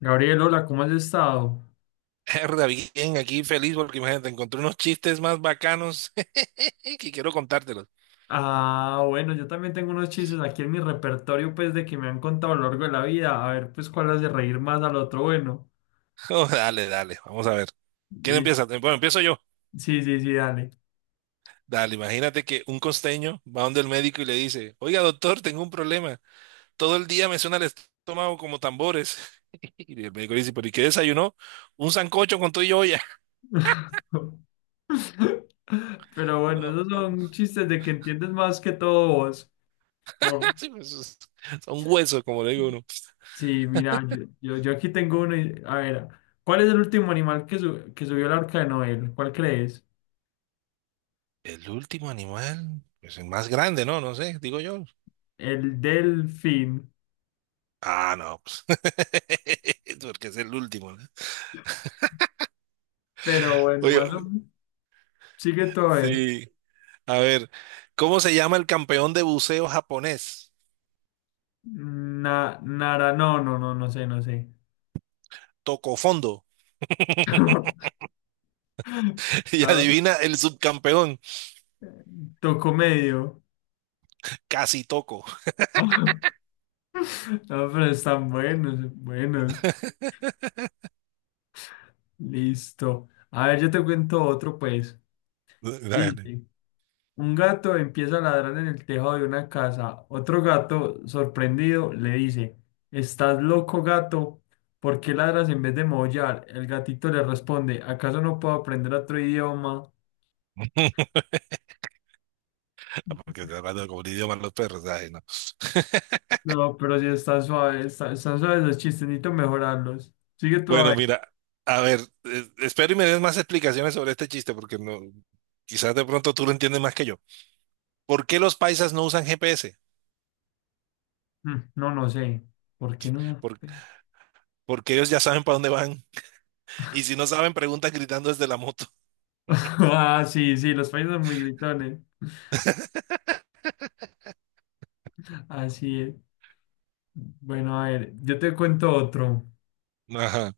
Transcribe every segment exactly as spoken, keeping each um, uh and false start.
Gabriel, hola, ¿cómo has estado? Herda, bien, aquí feliz porque imagínate, encontré unos chistes más bacanos que quiero contártelos. Ah, bueno, yo también tengo unos chistes aquí en mi repertorio, pues, de que me han contado a lo largo de la vida. A ver, pues, cuál hace reír más al otro. Bueno, Oh, dale, dale, vamos a ver. ¿Quién y- sí, empieza? Bueno, empiezo yo. sí, sí, dale. Dale, imagínate que un costeño va donde el médico y le dice, oiga, doctor, tengo un problema. Todo el día me suena el estómago como tambores. Y el médico le dice, ¿pero y qué desayunó? Un sancocho con todo y olla. Pero bueno, No, esos no, son chistes de que entiendes más que todo vos. Por- sí, pues, es- son huesos, como le digo uno. Sí, mira, yo, yo, yo aquí tengo uno. y- A ver, ¿cuál es el último animal que, su- que subió al arca de Noé? ¿Cuál crees? El último animal, pues el más grande, ¿no? No sé, digo yo. El delfín. Ah, no, pues. Porque es el último, ¿no? Pero bueno, Oye, más o menos, sigue todo a ver. sí. A ver, ¿cómo se llama el campeón de buceo japonés? Na, Nara, no, no, no, no sé, no sé. Toco fondo. Y No, adivina el subcampeón, toco medio. casi toco. No, pero están buenos, buenos. Listo. A ver, yo te cuento otro, pues. Dale. Dice, un gato empieza a ladrar en el tejado de una casa. Otro gato, sorprendido, le dice, ¿estás loco, gato? ¿Por qué ladras en vez de maullar? El gatito le responde, ¿acaso no puedo aprender otro idioma? Porque está hablando como el idioma de los perros. Ay, no. No, pero si está suave, está, están suaves los chistes, necesito mejorarlos. Sigue tú a Bueno, ver. mira, a ver, eh, espero y me des más explicaciones sobre este chiste, porque no, quizás de pronto tú lo entiendes más que yo. ¿Por qué los paisas no usan G P S? Mm, no, no sé. ¿Por qué no? da- Por- ¿Pena? Porque ellos ya saben para dónde van. Y si no saben, preguntan gritando desde la moto. Ah, sí, sí, los países son muy gritones. Así es. Bueno, a ver, yo te cuento otro. Ajá.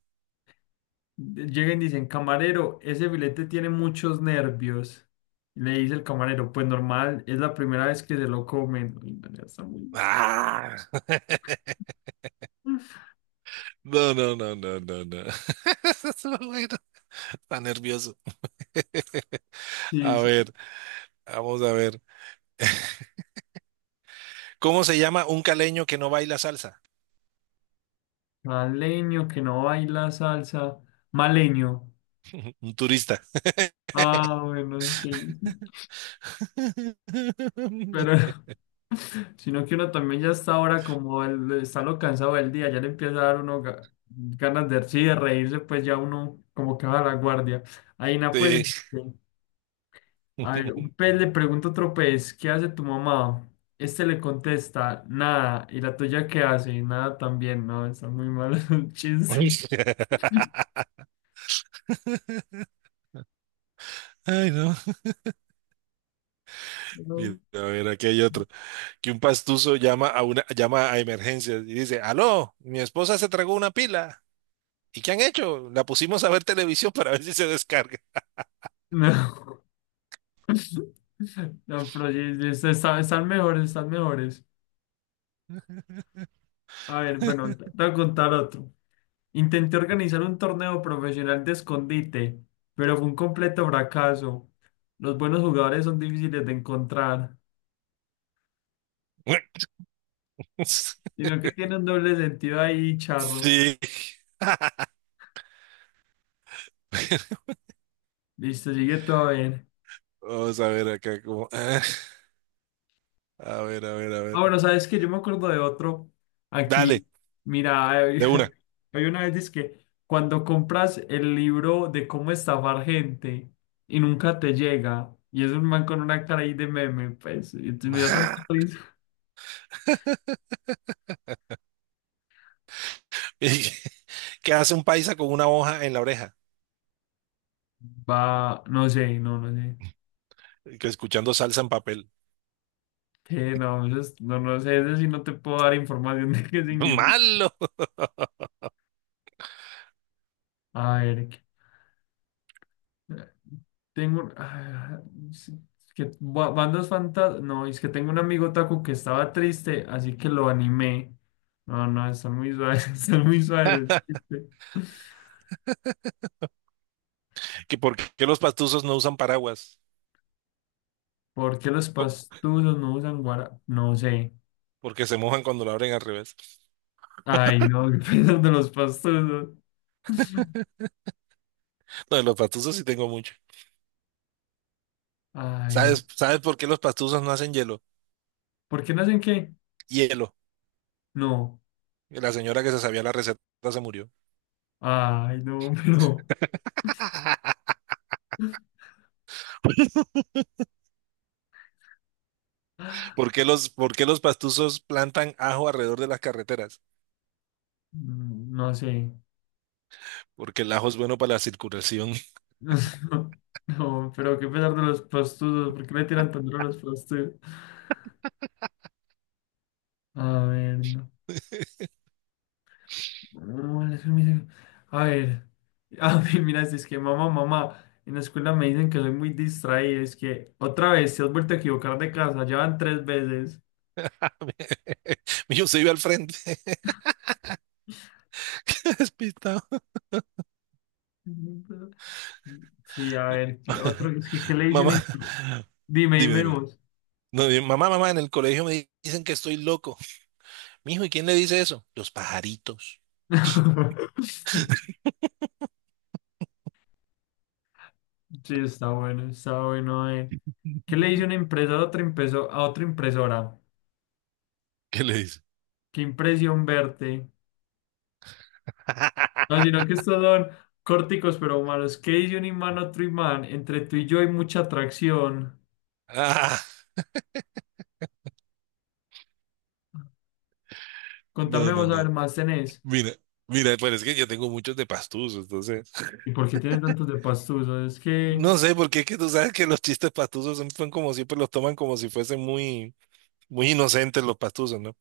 Llegan y dicen, camarero, ese filete tiene muchos nervios. Y le dice el camarero, pues normal, es la primera vez que se lo comen. Uy, no, ya está muy- Ah. No, no, no, no, no, no. Estuvo bueno. Está nervioso. A Sí, sí. ver, vamos a ver. ¿Cómo se llama un caleño que no baila salsa? Maleño, que no baila salsa. Maleño. Un turista. Ah, bueno, sí. Pero sino que uno también ya está ahora como el, está lo cansado del día, ya le empieza a dar uno ga- ganas de, sí, de reírse, pues ya uno como que va a la guardia. Aina, pues, Sí. este, a ver, un pez le pregunta a otro pez, ¿qué hace tu mamá? Este le contesta, nada, ¿y la tuya qué hace? Nada también, no, está muy mal el chiste. Ay, no. Mira, No. a ver, aquí hay otro. Que un pastuso llama a una, llama a emergencias y dice, aló, mi esposa se tragó una pila. ¿Y qué han hecho? La pusimos a ver televisión para ver si se descarga. No. No, pero sí, sí, están, están mejores, están mejores. A ver, bueno, te voy a contar otro. Intenté organizar un torneo profesional de escondite, pero fue un completo fracaso. Los buenos jugadores son difíciles de encontrar, sino que tiene un doble sentido ahí, charro. Sí. Listo, sigue tú a ver. Vamos a ver acá cómo. Ah, a ver, a ver, a Ah, ver. bueno, sabes que yo me acuerdo de otro. Dale, Aquí, mira, hay de una. hay una vez dice que cuando compras el libro de cómo estafar gente y nunca te llega, y es un man con una cara ahí de meme, pues, y entonces me dio tanta risa. ¿Qué hace un paisa con una hoja en la oreja? Va, no sé, no, no sé. Que escuchando salsa en papel. ¿Qué? No, eso es- no, no sé, eso sí no te puedo dar información de qué significa. Malo. A ver, ¿qué? tengo, ah, sí, que ba- bandas fantasmas, no, es que tengo un amigo taco que estaba triste, así que lo animé. No, no, están muy suaves, están muy suaves el chiste. ¿Que por qué los pastuzos no usan paraguas? ¿Por qué los Por- pastusos no usan guara? No sé. Porque se mojan cuando lo abren al revés. Ay, no, qué piensas de los pastusos. No, de los pastuzos sí tengo mucho. Ay, ¿Sabes, sabes por qué los pastuzos no hacen hielo? ¿por qué no hacen qué? Hielo. No. La señora que se sabía la receta se murió. Ay, no, pero. ¿Por qué los, ¿por qué los pastusos plantan ajo alrededor de las carreteras? Mm, no sé. Porque el ajo es bueno para la circulación. No, pero qué pesar de los prostudos. ¿Por qué le tiran tan duro a los prostudos? A ver, no. No, eso me dice- A ver. A mí, mira, si es que mamá, mamá. En la escuela me dicen que soy muy distraído. Es que otra vez te has vuelto a equivocar de casa. Ya van tres veces. Yo se iba al frente, despistado. Sí, a ver, ¿qué otro? Es que, ¿qué le dicen? Mamá, en- Dime, dime, dime dime. vos. No, dime, mamá, mamá, en el colegio me dicen que estoy loco. Mijo, ¿y quién le dice eso? Los pajaritos. Sí, está bueno, está bueno. Eh. ¿Qué le dice una empresa a otra, impreso- a otra impresora? ¿Qué le dice? Qué impresión verte. No, sino que estos son córticos pero humanos. ¿Qué dice un imán a otro imán? Entre tú y yo hay mucha atracción. Ah, Contame, no, no, vamos a ver no. más tenés. Mira, mira, pues es que yo tengo muchos de pastuzos, entonces. ¿Y por qué tienes tantos de pastuso? Es que... No sé, porque es que tú sabes que los chistes pastuzos son son como siempre los toman como si fuesen muy, muy inocentes los pastuzos, ¿no?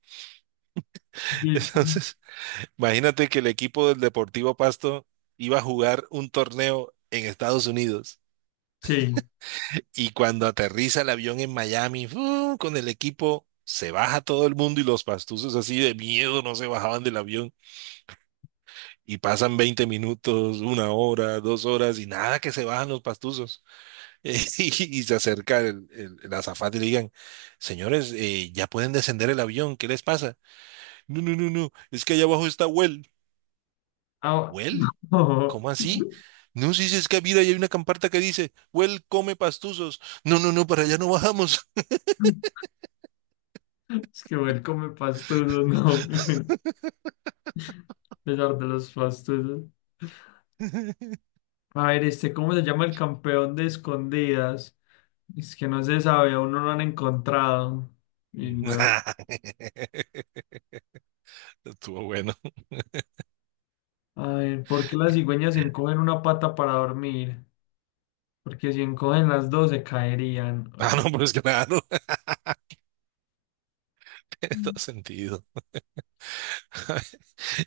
dis- Entonces, imagínate que el equipo del Deportivo Pasto iba a jugar un torneo en Estados Unidos Sí. y cuando aterriza el avión en Miami, ¡fu! Con el equipo se baja todo el mundo y los pastusos así de miedo no se bajaban del avión y pasan veinte minutos, una hora, dos horas y nada que se bajan los pastusos. Eh, y, y se acerca el, el, el azafate y le digan, señores, eh, ya pueden descender el avión, ¿qué les pasa? No, no, no, no, es que allá abajo está Well. Ah, ¿Well? no. ¿Cómo así? No, si es que mira, ahí hay una camparta que dice, Well, come pastuzos. No, no, no, para allá no bajamos. Es que él come pastuso, no. A pesar de los pastusos. A ver, este, ¿cómo se llama el campeón de escondidas? Es que no se sabe, aún no lo han encontrado. Y no. Estuvo bueno. A ver, ¿por qué las cigüeñas encogen una pata para dormir? Porque si encogen las dos se caerían. Ah, Ay, no, pues claro, todo sentido.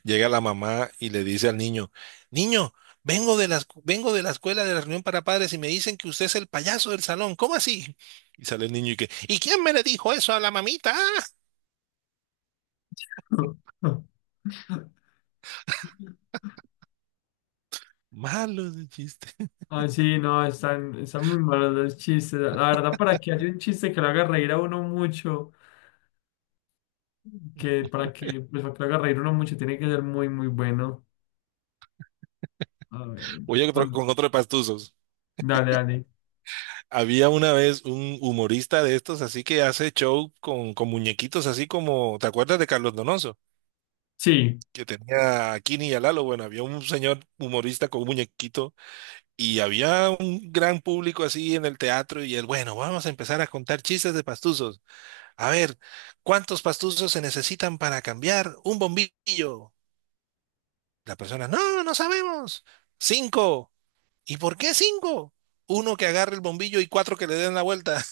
Llega la mamá y le dice al niño, niño, vengo de la, escu- vengo de la escuela de la reunión para padres y me dicen que usted es el payaso del salón. ¿Cómo así? Y sale el niño y que, ¿y quién me le dijo eso a la mamita? no. Malo de chiste. Ah, sí, no, están, están muy malos los chistes. La verdad, para que haya un chiste que lo haga reír a uno mucho, que para que, pues, para que lo haga reír uno mucho, tiene que ser muy, muy bueno. A ver, Oye, con- con otro de pastuzos. dale, dale. Había una vez un humorista de estos, así que hace show con, con muñequitos, así como, ¿te acuerdas de Carlos Donoso? Sí. Que tenía a Kini y a Lalo. Bueno, había un señor humorista con un muñequito y había un gran público así en el teatro y él, bueno, vamos a empezar a contar chistes de pastuzos. A ver, ¿cuántos pastuzos se necesitan para cambiar un bombillo? La persona, no, no sabemos. Cinco. ¿Y por qué cinco? Uno que agarre el bombillo y cuatro que le den la vuelta.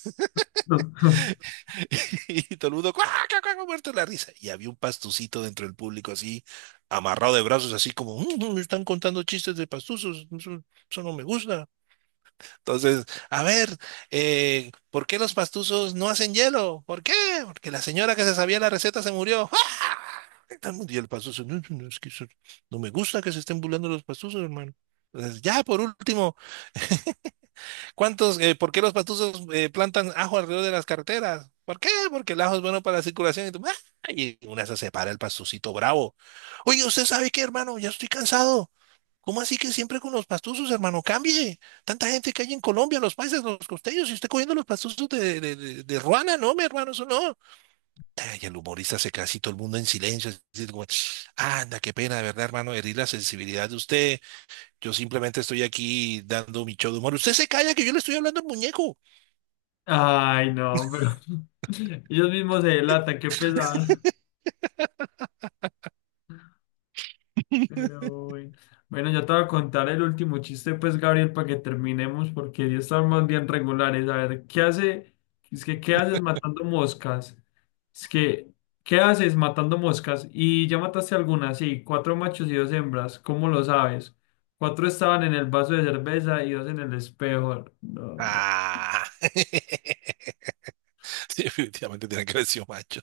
Y todo el mundo, ¡cuac, cuac, cuac! Muerto de la risa. Y había un pastucito dentro del público así, amarrado de brazos, así como, "Mm, mm, me están contando chistes de pastuzos, eso, eso no me gusta. Entonces, a ver, eh, ¿por qué los pastuzos no hacen hielo? ¿Por qué? Porque la señora que se sabía la receta se murió. ¡Ah! Todo el mundo, y el pastuzo, no, no, no, es que eso- no me gusta que se estén burlando los pastuzos, hermano. Entonces, ya, por último, ¿cuántos, eh, por qué los patuzos eh, plantan ajo alrededor de las carreteras? ¿Por qué? Porque el ajo es bueno para la circulación. Y, tú, ¡ah! Y una se separa el pastucito bravo. Oye, ¿usted sabe qué, hermano? Ya estoy cansado. ¿Cómo así que siempre con los pastuzos, hermano? Cambie. Tanta gente que hay en Colombia, los paisas, los costeños, y usted cogiendo los pastuzos de, de, de, de Ruana, no, mi hermano, eso no. Ay, el humorista se casi todo el mundo en silencio. Así como, anda, qué pena, de verdad, hermano, herir la sensibilidad de usted. Yo simplemente estoy aquí dando mi show de humor. Usted se calla que yo le estoy hablando al muñeco. Ay, no, pero ellos mismos se delatan, qué pesar. Pero bueno. Bueno, ya te voy a contar el último chiste, pues, Gabriel, para que terminemos, porque ya estamos bien regulares. A ver, ¿qué hace? Es que, ¿qué haces matando moscas? Es que, ¿qué haces matando moscas? Y ya mataste algunas, sí, cuatro machos y dos hembras, ¿cómo lo sabes? Cuatro estaban en el vaso de cerveza y dos en el espejo. No, ya. Ah, definitivamente tiene que haber sido macho.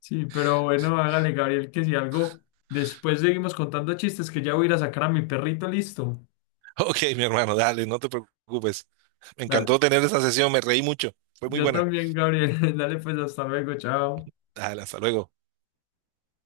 Sí, pero bueno, hágale, Gabriel, que si algo, después seguimos contando chistes, que ya voy a ir a sacar a mi perrito, listo. Ok, mi hermano, dale, no te preocupes. Me encantó Dale. tener esa sesión, me reí mucho. Fue muy Yo buena. también, Gabriel. Dale, pues hasta luego, chao. Dale, hasta luego.